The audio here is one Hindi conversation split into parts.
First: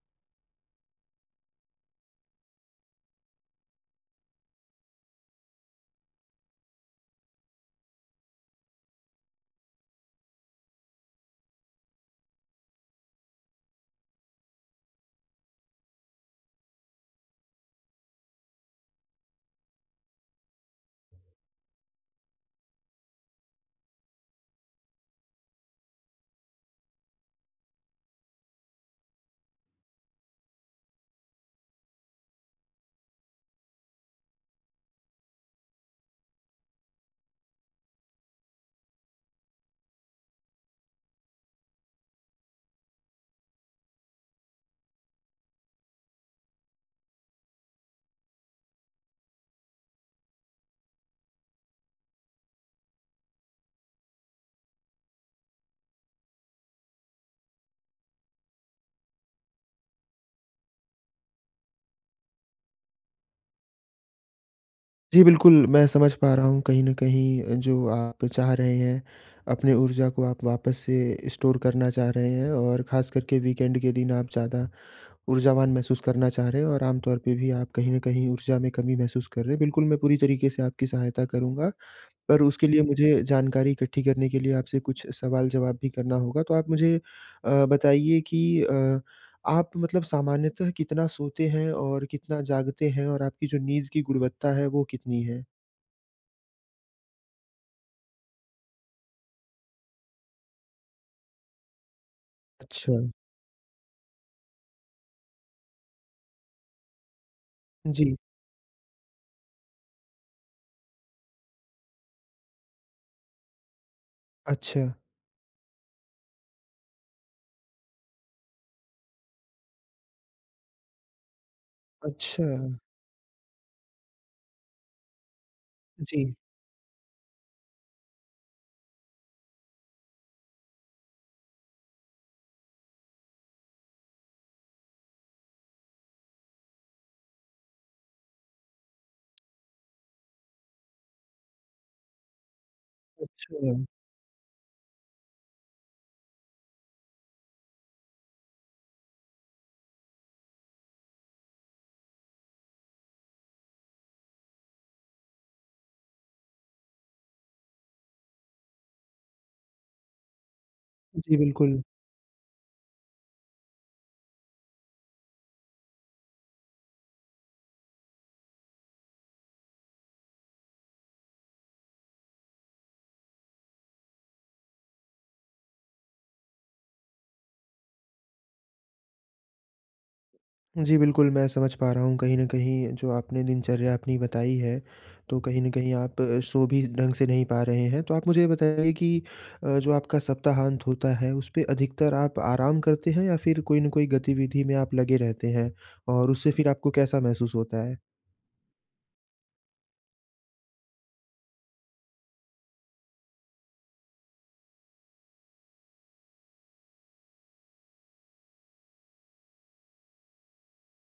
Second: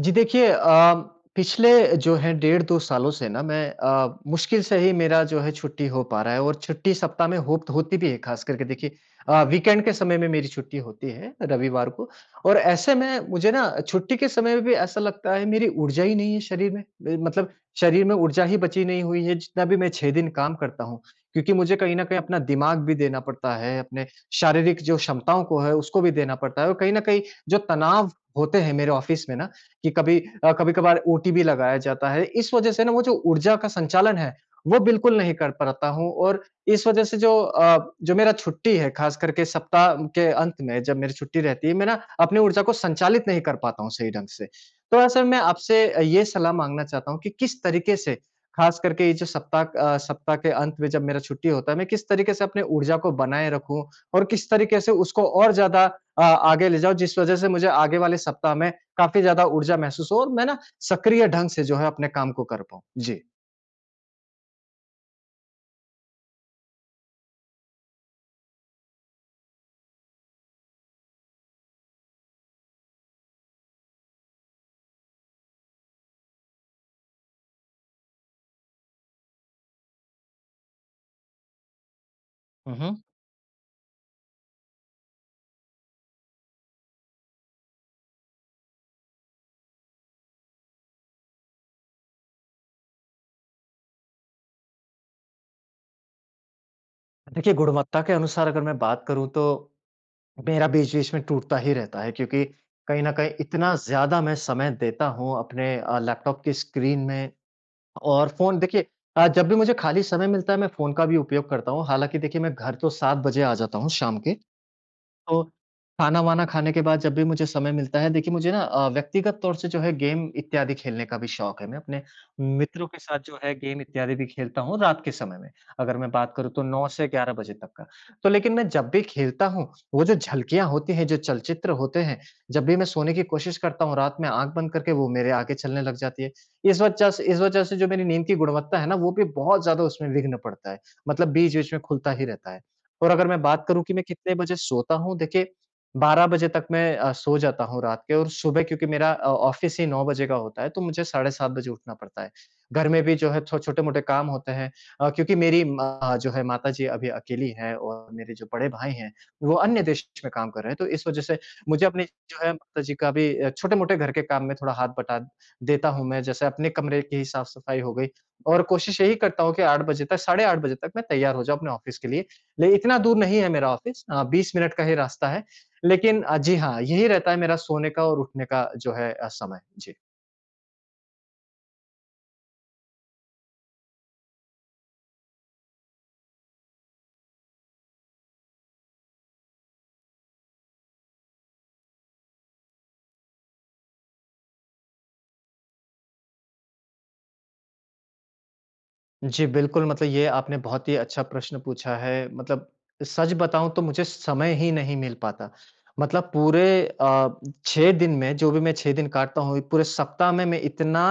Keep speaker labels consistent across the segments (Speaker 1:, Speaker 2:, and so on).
Speaker 1: जी, देखिए, पिछले जो है डेढ़ 2 सालों से ना मैं मुश्किल से ही मेरा जो है छुट्टी हो पा रहा है। और छुट्टी सप्ताह में हो होती भी है, खास करके देखिए, वीकेंड के समय में मेरी छुट्टी होती है रविवार को। और ऐसे में मुझे ना छुट्टी के समय में भी ऐसा लगता है मेरी ऊर्जा ही नहीं है शरीर में, मतलब शरीर में ऊर्जा ही बची नहीं हुई है, जितना भी मैं 6 दिन काम करता हूँ। क्योंकि मुझे कहीं ना कहीं अपना दिमाग भी देना पड़ता है, अपने शारीरिक जो क्षमताओं को है उसको भी देना पड़ता है, और कहीं ना कहीं जो तनाव होते हैं मेरे ऑफिस में ना, कि कभी अ, कभी-कभार ओटी भी लगाया जाता है। इस वजह से ना वो जो ऊर्जा का संचालन है, वो बिल्कुल नहीं कर पाता हूँ। और इस वजह से जो मेरा छुट्टी है, ख़ास करके सप्ताह के अंत में जब मेरी छुट्टी रहती है, मैं ना अपनी ऊर्जा को संचालित नहीं कर पाता हूँ सही ढंग से। तो ऐसे में मैं आपसे ये सलाह माँगना चाहता हूँ कि किस तरीके से, ख़ास करके ये जो सप्ताह के अंत में जब मेरा छुट्टी होता है, मैं किस तरीके से अपनी ऊर्जा को बनाए रखूँ और किस तरीके से उसको और ज़्यादा आगे ले जाऊँ, जिस वजह से मुझे आगे वाले सप्ताह में काफ़ी ज़्यादा ऊर्जा महसूस हो, और मैं ना सक्रिय ढंग से जो है अपने काम को कर पाऊँ। जी।
Speaker 2: जी, बिल्कुल, मैं समझ पा रहा हूँ कहीं न कहीं जो आप चाह रहे हैं, अपने ऊर्जा को आप वापस से स्टोर करना चाह रहे हैं और ख़ास करके वीकेंड के दिन आप ज़्यादा ऊर्जावान महसूस करना चाह रहे हैं और आम तौर पे भी आप कहीं न कहीं ऊर्जा में कमी महसूस कर रहे हैं। बिल्कुल, मैं पूरी तरीके से आपकी सहायता करूँगा, पर उसके
Speaker 1: हुँ,
Speaker 2: लिए
Speaker 1: हुँ।
Speaker 2: मुझे जानकारी इकट्ठी करने के लिए आपसे कुछ सवाल-जवाब भी करना होगा। तो आप मुझे बताइए कि आप मतलब सामान्यतः कितना सोते हैं और कितना जागते हैं और आपकी जो नींद की गुणवत्ता है, वो कितनी है?
Speaker 1: देखिए, गुणवत्ता के अनुसार अगर मैं बात करूँ तो मेरा बीच-बीच में टूटता ही रहता है, क्योंकि
Speaker 2: अच्छा।
Speaker 1: कहीं न कहीं इतना ज़्यादा मैं समय देता हूँ अपने लैपटॉप की स्क्रीन में
Speaker 2: जी।
Speaker 1: और फ़ोन देखिए। जब भी मुझे खाली समय मिलता है, मैं फ़ोन का भी उपयोग करता हूँ। हालाँकि देखिए, मैं घर तो 7 बजे आ जाता हूँ शाम के।
Speaker 2: अच्छा।
Speaker 1: तो खाना-वाना खाने के बाद जब भी मुझे समय मिलता है, देखिए, मुझे ना व्यक्तिगत तौर से जो है गेम इत्यादि खेलने का भी शौक है। मैं अपने
Speaker 2: अच्छा।
Speaker 1: मित्रों के साथ जो है गेम इत्यादि भी खेलता हूँ रात के समय में। अगर मैं
Speaker 2: जी।
Speaker 1: बात करूँ तो 9 से 11 बजे तक का। तो लेकिन मैं जब भी खेलता हूँ, वो जो झलकियाँ होती हैं, जो चलचित्र होते हैं, जब भी मैं सोने की कोशिश करता हूँ रात में आँख बंद करके, वो मेरे आगे चलने लग जाती है। इस वजह से जो मेरी नींद की गुणवत्ता है ना, वो भी बहुत ज़्यादा उसमें विघ्न पड़ता है। मतलब बीच-बीच में खुलता ही रहता है। और अगर मैं बात
Speaker 2: अच्छा।
Speaker 1: करूँ कि मैं कितने बजे सोता हूँ, देखिए, 12 बजे तक मैं सो जाता हूँ रात के। और सुबह क्योंकि मेरा ऑफ़िस ही 9 बजे का होता है, तो मुझे साढ़े 7 बजे उठना पड़ता है। घर में भी जो है छो छोटे-मोटे काम होते हैं, क्योंकि मेरी माँ जो है माताजी अभी अकेली हैं और मेरे जो बड़े भाई हैं, वो अन्य देश में काम कर रहे हैं, तो इस वजह
Speaker 2: जी,
Speaker 1: से
Speaker 2: बिल्कुल।
Speaker 1: मुझे अपने जो है माताजी का भी छोटे-मोटे घर के काम में थोड़ा हाथ बटा देता हूँ मैं, जैसे अपने कमरे की ही साफ-सफाई हो गई। और कोशिश यही करता हूँ कि 8 बजे तक, साढ़े 8 बजे तक मैं तैयार हो जाऊँ अपने ऑफ़िस के लिए, ले इतना दूर नहीं है मेरा ऑफ़िस, 20 मिनट का ही रास्ता है। लेकिन जी हाँ, यही रहता है मेरा सोने का और उठने का जो है समय। जी।
Speaker 2: जी, बिल्कुल, मैं समझ पा रहा हूँ कहीं न कहीं जो आपने दिनचर्या अपनी बताई है, तो कहीं न कहीं आप सो भी ढंग से नहीं पा रहे हैं। तो आप मुझे ये बताइए कि जो आपका सप्ताहांत होता है, उस पे अधिकतर आप आराम करते हैं या फिर कोई न कोई गतिविधि में आप लगे रहते हैं? और उससे फिर आपको कैसा महसूस होता है?
Speaker 1: जी, बिल्कुल, मतलब ये आपने बहुत ही अच्छा प्रश्न पूछा है। मतलब सच बताऊँ तो मुझे समय ही नहीं मिल पाता। मतलब पूरे अ, 6 दिन में, जो भी मैं 6 दिन काटता हूँ, पूरे सप्ताह में मैं इतना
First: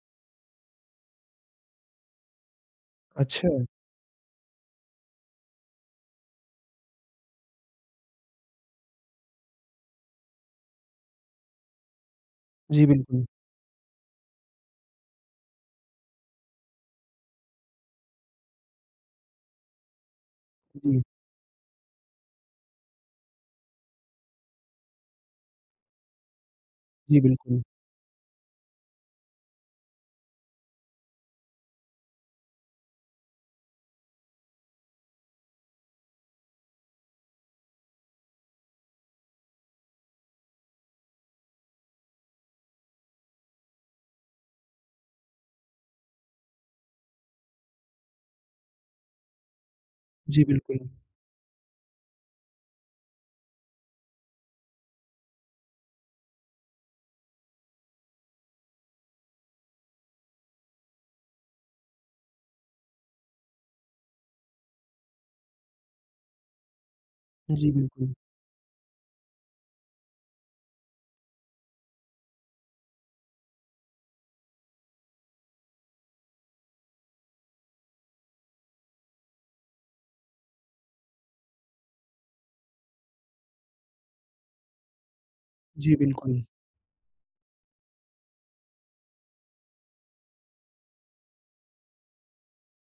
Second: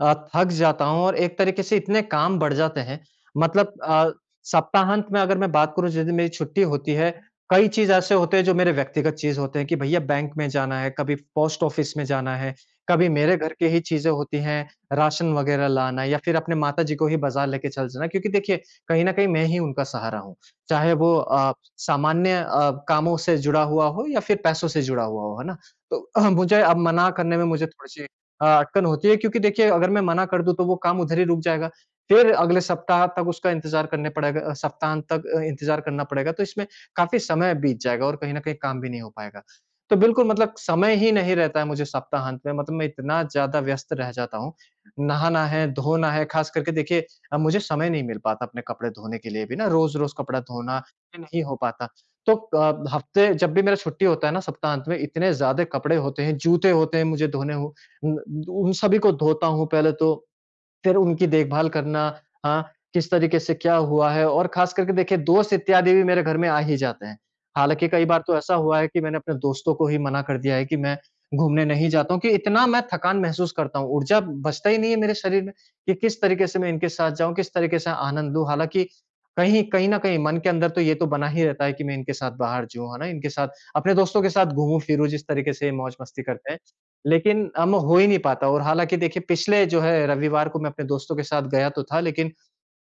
Speaker 1: थक जाता हूँ और एक तरीके से इतने काम बढ़ जाते हैं।
Speaker 2: अच्छा,
Speaker 1: मतलब सप्ताहांत में अगर मैं बात करूँ, जिस दिन मेरी छुट्टी होती है, कई चीज़ ऐसे होते हैं जो मेरे व्यक्तिगत चीज़ होते हैं कि भैया बैंक में जाना है, कभी पोस्ट ऑफिस में जाना है,
Speaker 2: जी
Speaker 1: कभी
Speaker 2: बिल्कुल।
Speaker 1: मेरे घर की ही चीज़ें होती हैं। राशन वगैरह लाना, या फिर अपने माताजी को ही बाज़ार लेके चल जाना, क्योंकि देखिए, कहीं न कहीं मैं ही उनका सहारा हूँ। चाहे
Speaker 2: जी,
Speaker 1: वो सामान्य कामों से जुड़ा हुआ हो या फिर पैसों से जुड़ा हुआ हो, है ना? तो मुझे अब मना
Speaker 2: जी
Speaker 1: करने में
Speaker 2: बिल्कुल।
Speaker 1: मुझे थोड़ी-सी अटकन होती है, क्योंकि देखिए, अगर मैं मना कर दूँ तो वो काम उधर ही रुक जाएगा। फिर अगले सप्ताह तक उसका इंतज़ार करने पड़ेगा, सप्ताहांत तक इंतज़ार करना पड़ेगा, तो इसमें काफ़ी समय बीत जाएगा और कहीं न कहीं काम भी नहीं हो पाएगा। तो बिल्कुल, मतलब समय ही नहीं रहता है मुझे सप्ताहांत में, मतलब मैं इतना ज़्यादा व्यस्त रह जाता हूँ। नहाना है, धोना है, ख़ास करके देखिए, मुझे समय नहीं मिल पाता अपने कपड़े धोने के लिए भी ना, रोज़-रोज़ कपड़ा
Speaker 2: जी
Speaker 1: धोना
Speaker 2: बिल्कुल।
Speaker 1: ये नहीं हो पाता। तो हफ़्ते जब भी मेरा छुट्टी होता है ना सप्ताहांत में, इतने ज़्यादा कपड़े होते हैं, जूते होते हैं मुझे धोने हो, उन उन सभी को धोता हूँ पहले, तो फिर उनकी देखभाल करना, हाँ, किस तरीके से क्या हुआ है। और ख़ास करके देखिए, दोस्त इत्यादि भी मेरे घर में आ ही जाते हैं।
Speaker 2: जी
Speaker 1: हालाँकि कई
Speaker 2: बिल्कुल।
Speaker 1: बार तो ऐसा हुआ है कि मैंने अपने दोस्तों को ही मना कर दिया है कि मैं घूमने नहीं जाता हूँ, कि इतना मैं थकान महसूस करता हूँ, ऊर्जा बचता ही नहीं है मेरे शरीर में, कि किस तरीके से मैं इनके साथ जाऊँ, किस तरीके से आनंद लूँ। हालाँकि कहीं कहीं न कहीं मन के अंदर तो ये तो बना ही रहता है कि मैं इनके साथ बाहर जाऊँ, है ना? इनके साथ, अपने दोस्तों के साथ घूमूँ-फिरूँ, जिस तरीके से ये
Speaker 2: जी
Speaker 1: मौज-मस्ती
Speaker 2: बिल्कुल।
Speaker 1: करते हैं। लेकिन हम हो ही नहीं पाता। और हालाँकि देखिए, पिछले जो है रविवार को मैं अपने दोस्तों के साथ गया तो था, लेकिन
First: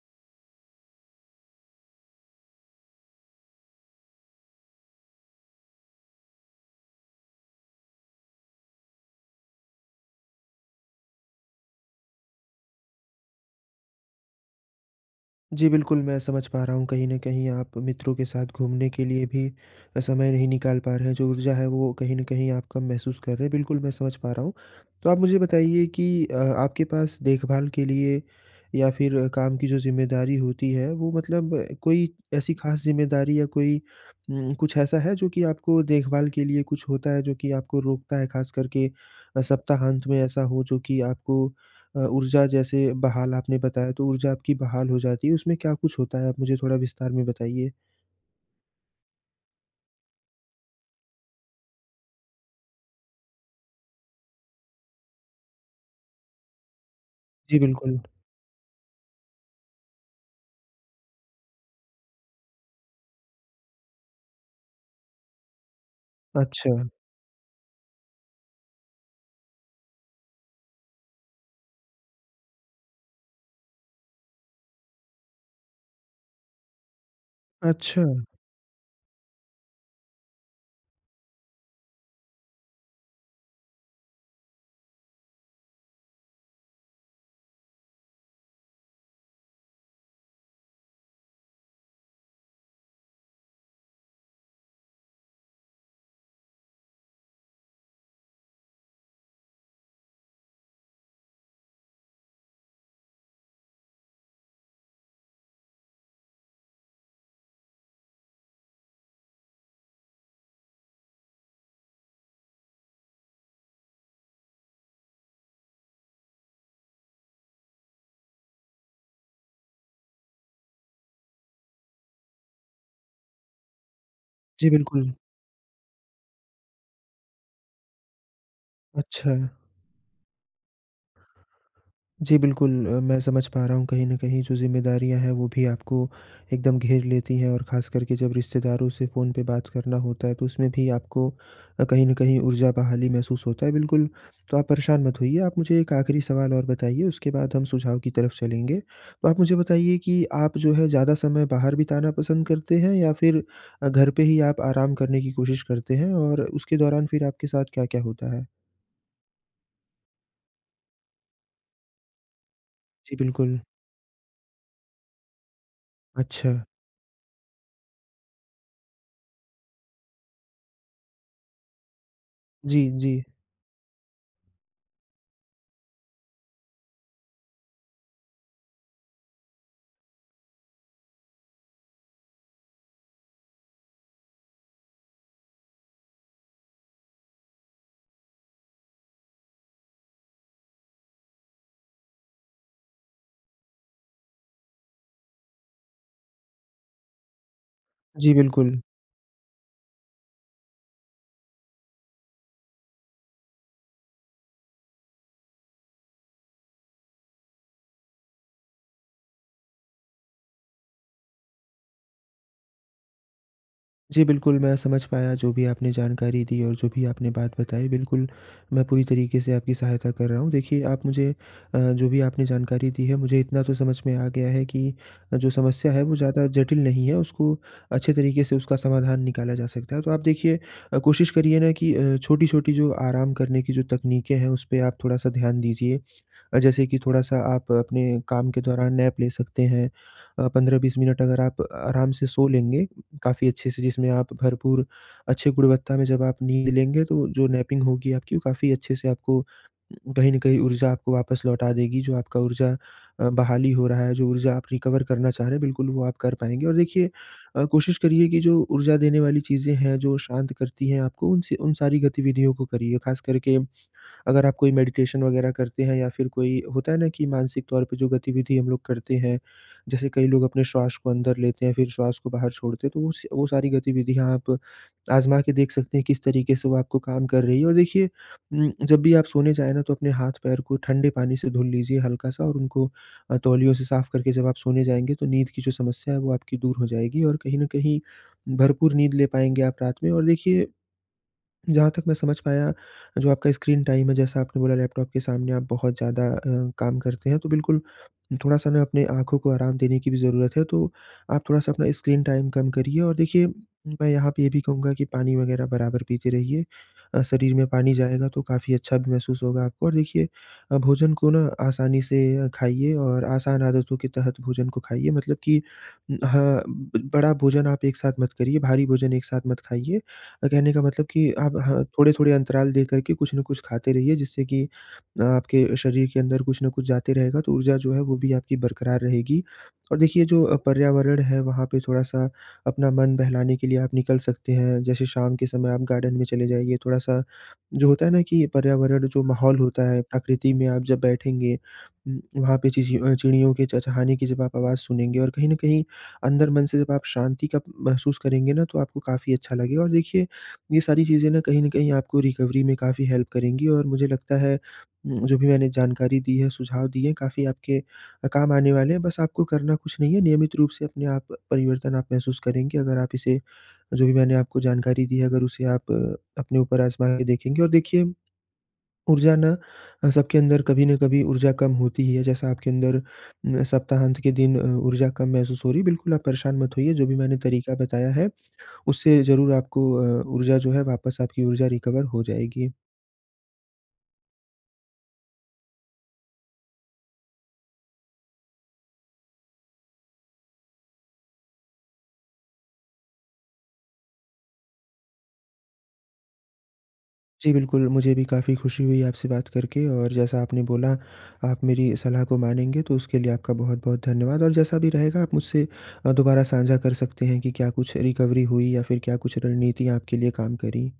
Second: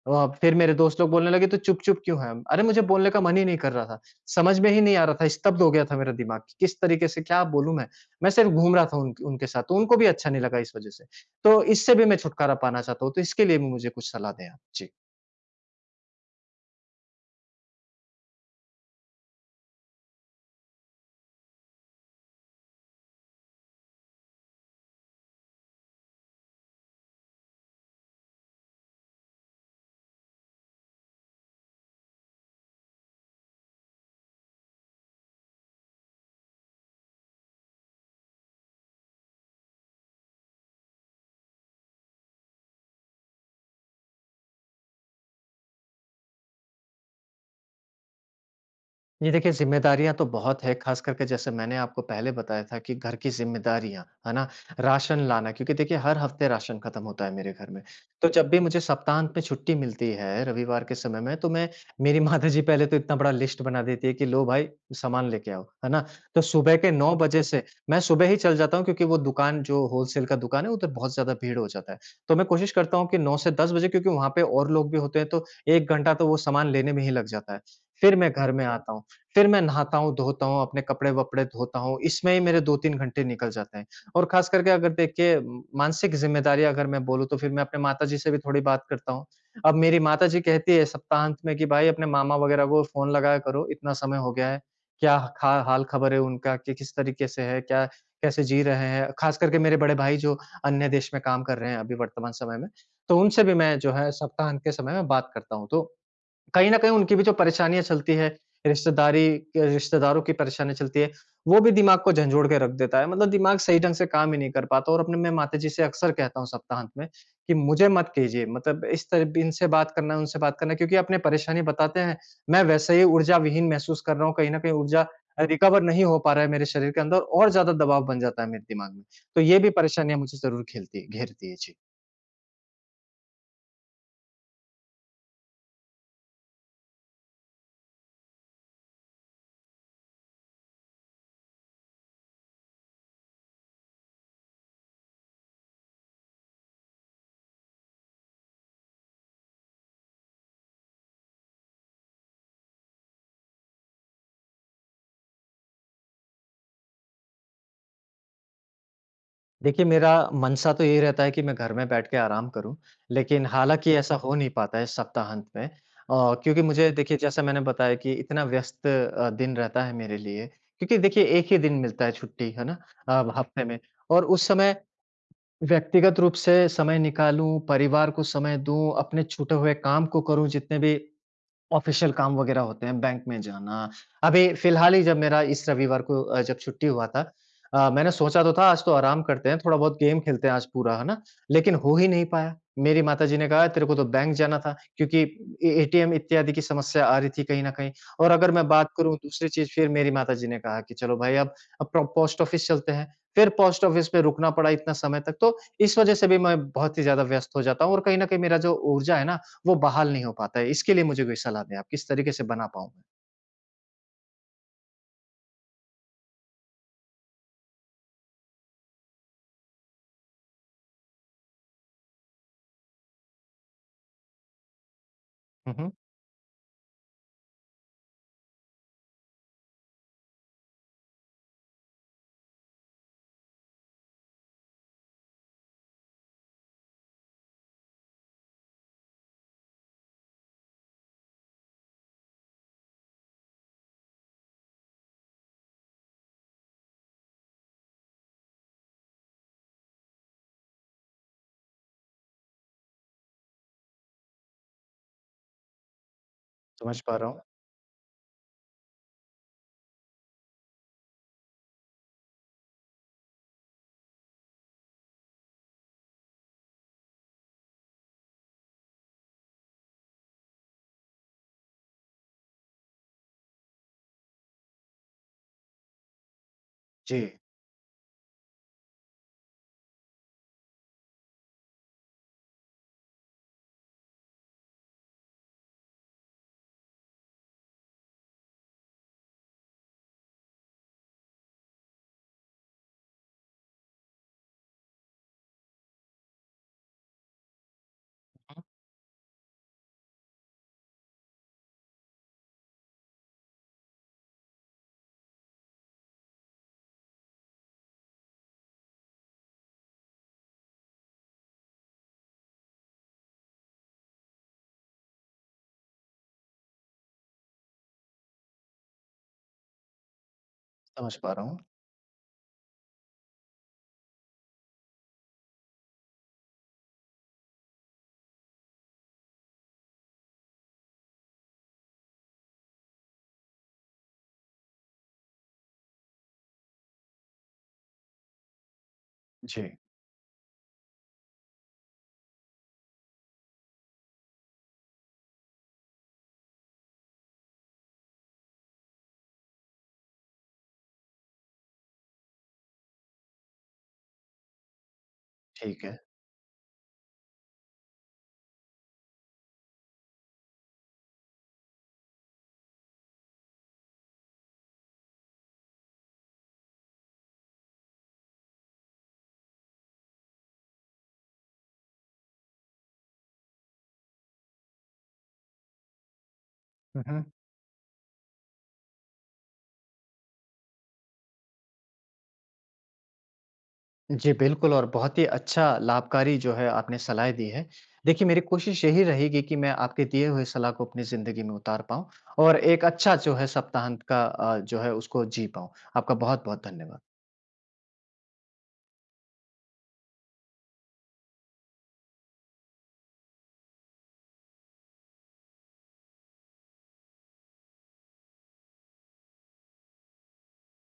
Speaker 1: फिर मेरे दोस्त लोग बोलने लगे, तू चुप-चुप क्यों है? अरे, मुझे बोलने का मन ही नहीं कर रहा था। समझ में ही नहीं आ रहा था, स्तब्ध हो गया था मेरा दिमाग कि किस तरीके से क्या बोलूँ मैं? मैं सिर्फ घूम रहा था उन उनके साथ, तो उनको भी अच्छा नहीं लगा इस वज़ह से। तो इससे भी मैं छुटकारा पाना चाहता हूँ, तो इसके लिए भी मुझे कुछ सलाह दें आप। जी।
Speaker 2: जी, बिल्कुल, मैं समझ पा रहा हूँ कहीं न कहीं आप मित्रों के साथ घूमने के लिए भी समय नहीं निकाल पा रहे हैं, जो ऊर्जा है वो कहीं न कहीं आप कम महसूस कर रहे हैं, बिल्कुल मैं समझ पा रहा हूँ। तो आप मुझे बताइए कि आपके पास देखभाल के लिए या फिर काम की जो ज़िम्मेदारी होती है वो मतलब कोई ऐसी ख़ास ज़िम्मेदारी या कोई कुछ ऐसा है जो कि आपको देखभाल के लिए कुछ होता है जो कि आपको रोकता है ख़ास करके सप्ताहांत में ऐसा हो जो कि आपको ऊर्जा जैसे बहाल आपने बताया, तो ऊर्जा आपकी बहाल हो जाती है, उसमें क्या कुछ होता है? आप मुझे थोड़ा विस्तार में बताइए।
Speaker 1: जी, देखिए, ज़िम्मेदारियाँ तो बहुत है, ख़ास करके जैसे मैंने आपको पहले बताया था कि घर की ज़िम्मेदारियाँ, है ना? राशन लाना, क्योंकि देखिए, हर हफ़्ते राशन ख़त्म होता है मेरे
Speaker 2: जी,
Speaker 1: घर में।
Speaker 2: बिल्कुल।
Speaker 1: तो जब भी मुझे सप्ताहांत में छुट्टी मिलती है रविवार के समय में, तो मैं, मेरी माताजी पहले तो इतना बड़ा लिस्ट बना देती है कि लो भाई सामान लेके आओ, है ना? तो
Speaker 2: अच्छा।
Speaker 1: सुबह के 9 बजे से मैं सुबह ही चल जाता हूँ, क्योंकि वो दुकान जो होलसेल का दुकान है, उधर बहुत ज़्यादा भीड़ हो जाता है। तो मैं कोशिश करता हूँ कि 9 से 10 बजे, क्योंकि वहाँ पे और लोग भी होते हैं, तो 1 घंटा तो वो सामान लेने में ही लग जाता है। फिर
Speaker 2: अच्छा।
Speaker 1: मैं घर में आता हूँ। फिर मैं नहाता हूँ, धोता हूँ, अपने कपड़े-वपड़े धोता हूँ, इसमें ही मेरे 2-3 घंटे निकल जाते हैं। और ख़ास करके अगर देखिए, मानसिक ज़िम्मेदारी अगर मैं बोलूँ, तो फिर मैं अपने माताजी से भी थोड़ी बात करता हूँ। अब मेरी माताजी कहती है सप्ताहांत में कि भाई अपने मामा वग़ैरह को फ़ोन लगाया करो, इतना समय हो गया है, क्या खा हाल-ख़बर है उनका, कि किस तरीके से है, क्या, कैसे जी रहे हैं? ख़ास करके मेरे बड़े भाई जो अन्य देश में काम कर रहे हैं अभी वर्तमान समय में, तो उनसे भी मैं जो है सप्ताहांत के समय में बात करता हूँ। तो कहीं न कहीं उनकी भी जो परेशानियाँ चलती है, रिश्तेदारी के रिश्तेदारों की परेशानी चलती है, वो भी दिमाग को झंझोड़ के रख देता है। मतलब दिमाग सही ढंग से काम ही नहीं कर पाता। और अपने मैं माताजी से अक्सर कहता हूँ सप्ताहांत में कि मुझे मत कीजिए, मतलब इस तरह इनसे बात करना, उनसे बात करना, क्योंकि अपने परेशानी बताते हैं, मैं वैसे ही ऊर्जाविहीन महसूस कर रहा हूँ, कहीं न
Speaker 2: जी,
Speaker 1: कहीं ऊर्जा
Speaker 2: बिल्कुल।
Speaker 1: रिकवर नहीं हो पा रहा है मेरे शरीर के अंदर, और ज़्यादा दबाव बन जाता है मेरे दिमाग में।
Speaker 2: अच्छा।
Speaker 1: तो ये भी परेशानियाँ मुझे ज़रूर खेलती घेरती है। जी।
Speaker 2: जी, बिल्कुल मैं समझ पा रहा हूँ कहीं न कहीं जो ज़िम्मेदारियाँ हैं वो भी आपको एकदम घेर लेती हैं और ख़ास करके जब रिश्तेदारों से फ़ोन पे बात करना होता है तो उसमें भी आपको कहीं न कहीं ऊर्जा बहाली महसूस होता है। बिल्कुल, तो आप परेशान मत होइए। आप मुझे एक आखिरी सवाल और बताइए उसके बाद हम सुझाव की तरफ चलेंगे। तो आप मुझे बताइए कि आप जो है ज़्यादा समय बाहर बिताना पसंद करते हैं या फ़िर घर पे ही आप आराम करने की कोशिश करते हैं? और उसके दौरान फ़िर आपके साथ क्या-क्या होता है?
Speaker 1: देखिए, मेरा मनसा तो यही रहता है कि मैं घर में बैठ के आराम करूँ,
Speaker 2: जी,
Speaker 1: लेकिन
Speaker 2: बिल्कुल।
Speaker 1: हालाँकि ऐसा हो नहीं पाता है सप्ताहांत में।
Speaker 2: अच्छा।
Speaker 1: क्योंकि मुझे देखिए, जैसा मैंने बताया कि इतना व्यस्त दिन रहता है मेरे लिए, क्योंकि देखिए, 1 ही दिन मिलता है छुट्टी, है ना?
Speaker 2: जी, जी।
Speaker 1: हफ्ते में। और उस समय व्यक्तिगत रूप से समय निकालूँ, परिवार को समय दूँ, अपने छूटे हुए काम को करूँ, जितने भी ऑफिशियल काम वगैरह होते हैं, बैंक में जाना। अभी फ़िलहाल ही जब मेरा इस रविवार को जब छुट्टी हुआ था, मैंने सोचा तो था आज तो आराम करते हैं, थोड़ा बहुत गेम खेलते हैं आज पूरा, है ना? लेकिन हो ही नहीं पाया। मेरी माताजी ने कहा तेरे को तो बैंक जाना था, क्योंकि ए एटीएम इत्यादि की समस्या आ रही थी कहीं न कहीं। और
Speaker 2: जी,
Speaker 1: अगर मैं
Speaker 2: बिल्कुल।
Speaker 1: बात करूँ दूसरी चीज़, फिर मेरी माताजी ने कहा कि चलो भाई, अब प्रो पोस्ट ऑफिस चलते हैं। फिर पोस्ट ऑफिस में रुकना पड़ा इतना समय तक, तो इस वज़ह से भी मैं बहुत ही ज़्यादा व्यस्त हो जाता हूँ और कहीं न कहीं मेरा जो ऊर्जा है ना, वो बहाल नहीं हो पाता है। इसके लिए मुझे कोई सलाह दें आप, किस तरीके से बना पाऊँ मैं?
Speaker 2: जी, बिल्कुल, मैं समझ पाया जो भी आपने जानकारी दी और जो भी आपने बात बताई, बिल्कुल, मैं पूरी तरीके से आपकी सहायता कर रहा हूँ। देखिए, आप मुझे जो भी आपने जानकारी दी है, मुझे इतना तो समझ में आ गया है कि जो
Speaker 1: हुँ, हुँ।
Speaker 2: समस्या है, वो ज़्यादा जटिल नहीं है, उसको अच्छे तरीके से उसका समाधान निकाला जा सकता है। तो आप देखिए कोशिश करिए ना कि छोटी-छोटी जो आराम करने की जो तकनीकें हैं, उस पे आप थोड़ा-सा ध्यान दीजिए जैसे कि थोड़ा-सा आप अपने काम के दौरान नैप ले सकते हैं। 15-20 मिनट अगर आप आराम से सो लेंगे, काफ़ी अच्छे से जिसमें आप भरपूर अच्छे गुणवत्ता में जब आप नींद लेंगे तो जो नैपिंग होगी आपकी वो काफ़ी अच्छे से आपको कहीं न कहीं ऊर्जा आपको वापस लौटा देगी। जो आपका ऊर्जा बहाली हो रहा है, जो ऊर्जा आप रिकवर करना चाह रहे हैं बिल्कुल वो आप कर पाएँगे। और
Speaker 1: समझ
Speaker 2: देखिए
Speaker 1: पा रहा हूँ।
Speaker 2: कोशिश करिए कि जो ऊर्जा देने वाली चीज़ें हैं, जो शांत करती हैं आपको उनसे उन सारी गतिविधियों को करिए। ख़ास करके अगर आप कोई मेडिटेशन वगैरह करते हैं या फिर कोई होता है ना कि मानसिक तौर पे जो गतिविधि हम लोग करते हैं, जैसे कई लोग अपने श्वास को अंदर लेते हैं, फिर श्वास को बाहर छोड़ते हैं, तो वो स वो सारी गतिविधियाँ आप आज़मा के देख सकते हैं, किस तरीके से वो आपको
Speaker 1: जी,
Speaker 2: काम कर रही है और देखिए जब भी आप सोने जाएँ ना, तो अपने हाथ-पैर को ठंडे पानी से धुल लीजिए हल्का-सा और उनको तौलियों से साफ करके जब आप सोने जाएँगे, तो नींद की जो समस्या है, वो आपकी दूर हो जाएगी और कहीं न कहीं भरपूर नींद ले पाएँगे आप रात में और देखिए जहाँ तक मैं समझ पाया, जो आपका स्क्रीन टाइम है, जैसा आपने बोला लैपटॉप के सामने आप बहुत ज़्यादा काम करते हैं, तो बिल्कुल थोड़ा-सा ना अपने आँखों को आराम देने की भी ज़रूरत है, तो आप थोड़ा-सा अपना स्क्रीन टाइम कम करिए और देखिए, मैं यहाँ पे ये भी कहूँगा कि पानी वगैरह बराबर पीते रहिए। शरीर में पानी जाएगा तो काफ़ी अच्छा भी महसूस होगा आपको और देखिए भोजन को ना आसानी से खाइए और आसान आदतों के तहत भोजन को खाइए मतलब कि हाँ, ब बड़ा भोजन आप एक साथ मत करिए, भारी भोजन एक साथ मत खाइए। कहने का मतलब
Speaker 1: समझ पा
Speaker 2: कि
Speaker 1: रहा
Speaker 2: आप
Speaker 1: हूँ।
Speaker 2: ह थोड़े-थोड़े अंतराल देकर के कुछ न कुछ खाते रहिए जिससे कि आपके शरीर के अंदर कुछ न कुछ जाते रहेगा तो ऊर्जा जो है वो भी आपकी बरकरार रहेगी। और देखिए जो पर्यावरण है वहाँ पे थोड़ा-सा अपना मन बहलाने के लिए आप निकल सकते हैं। जैसे शाम के समय आप गार्डन में चले जाइए, थोड़ा-सा जो होता है ना कि पर्यावरण जो माहौल
Speaker 1: जी,
Speaker 2: होता है, प्रकृति में आप जब बैठेंगे वहाँ पे चिड़ियों के चहचहाने की जब आप आवाज़ सुनेंगे और कहीं न कहीं अंदर मन से जब आप शांति का महसूस करेंगे ना तो आपको काफ़ी अच्छा लगेगा। और देखिए ये सारी चीज़ें ना कहीं न कहीं आपको रिकवरी में काफ़ी हेल्प करेंगी और मुझे लगता है जो भी मैंने
Speaker 1: ठीक है।
Speaker 2: जानकारी दी है, सुझाव दिए हैं, काफ़ी आपके काम आने वाले हैं। बस आपको करना कुछ नहीं है, नियमित रूप से अपने आप परिवर्तन आप महसूस करेंगे अगर आप इसे जो भी मैंने आपको जानकारी दी है, अगर उसे आप अपने ऊपर आज़मा के देखेंगे। और देखिए ऊर्जा ना सबके अंदर कभी न कभी ऊर्जा कम होती ही है, जैसा आपके अंदर सप्ताहांत के दिन ऊर्जा कम महसूस हो रही है, बिल्कुल आप परेशान मत होइए,
Speaker 1: हुँ,
Speaker 2: जो भी
Speaker 1: हुँ।
Speaker 2: मैंने तरीका बताया है उससे ज़रूर आपको ऊर्जा जो है वापस आपकी ऊर्जा रिकवर हो जाएगी।
Speaker 1: जी, बिल्कुल, और बहुत ही अच्छा लाभकारी जो है आपने सलाहें दी हैं। देखिए, मेरी कोशिश यही रहेगी कि मैं आपके दिए हुए सलाह को अपनी ज़िंदगी में उतार पाऊँ और एक अच्छा जो है सप्ताहांत का जो है उसको जी पाऊँ। आपका बहुत-बहुत धन्यवाद।
Speaker 2: जी, बिल्कुल, मुझे भी काफ़ी खुशी हुई आपसे बात करके और जैसा आपने बोला आप मेरी सलाह को मानेंगे तो उसके लिए आपका बहुत-बहुत धन्यवाद और जैसा भी रहेगा आप मुझसे दोबारा साझा कर सकते हैं कि क्या कुछ रिकवरी हुई या फिर क्या कुछ रणनीतियाँ आपके लिए काम करीं।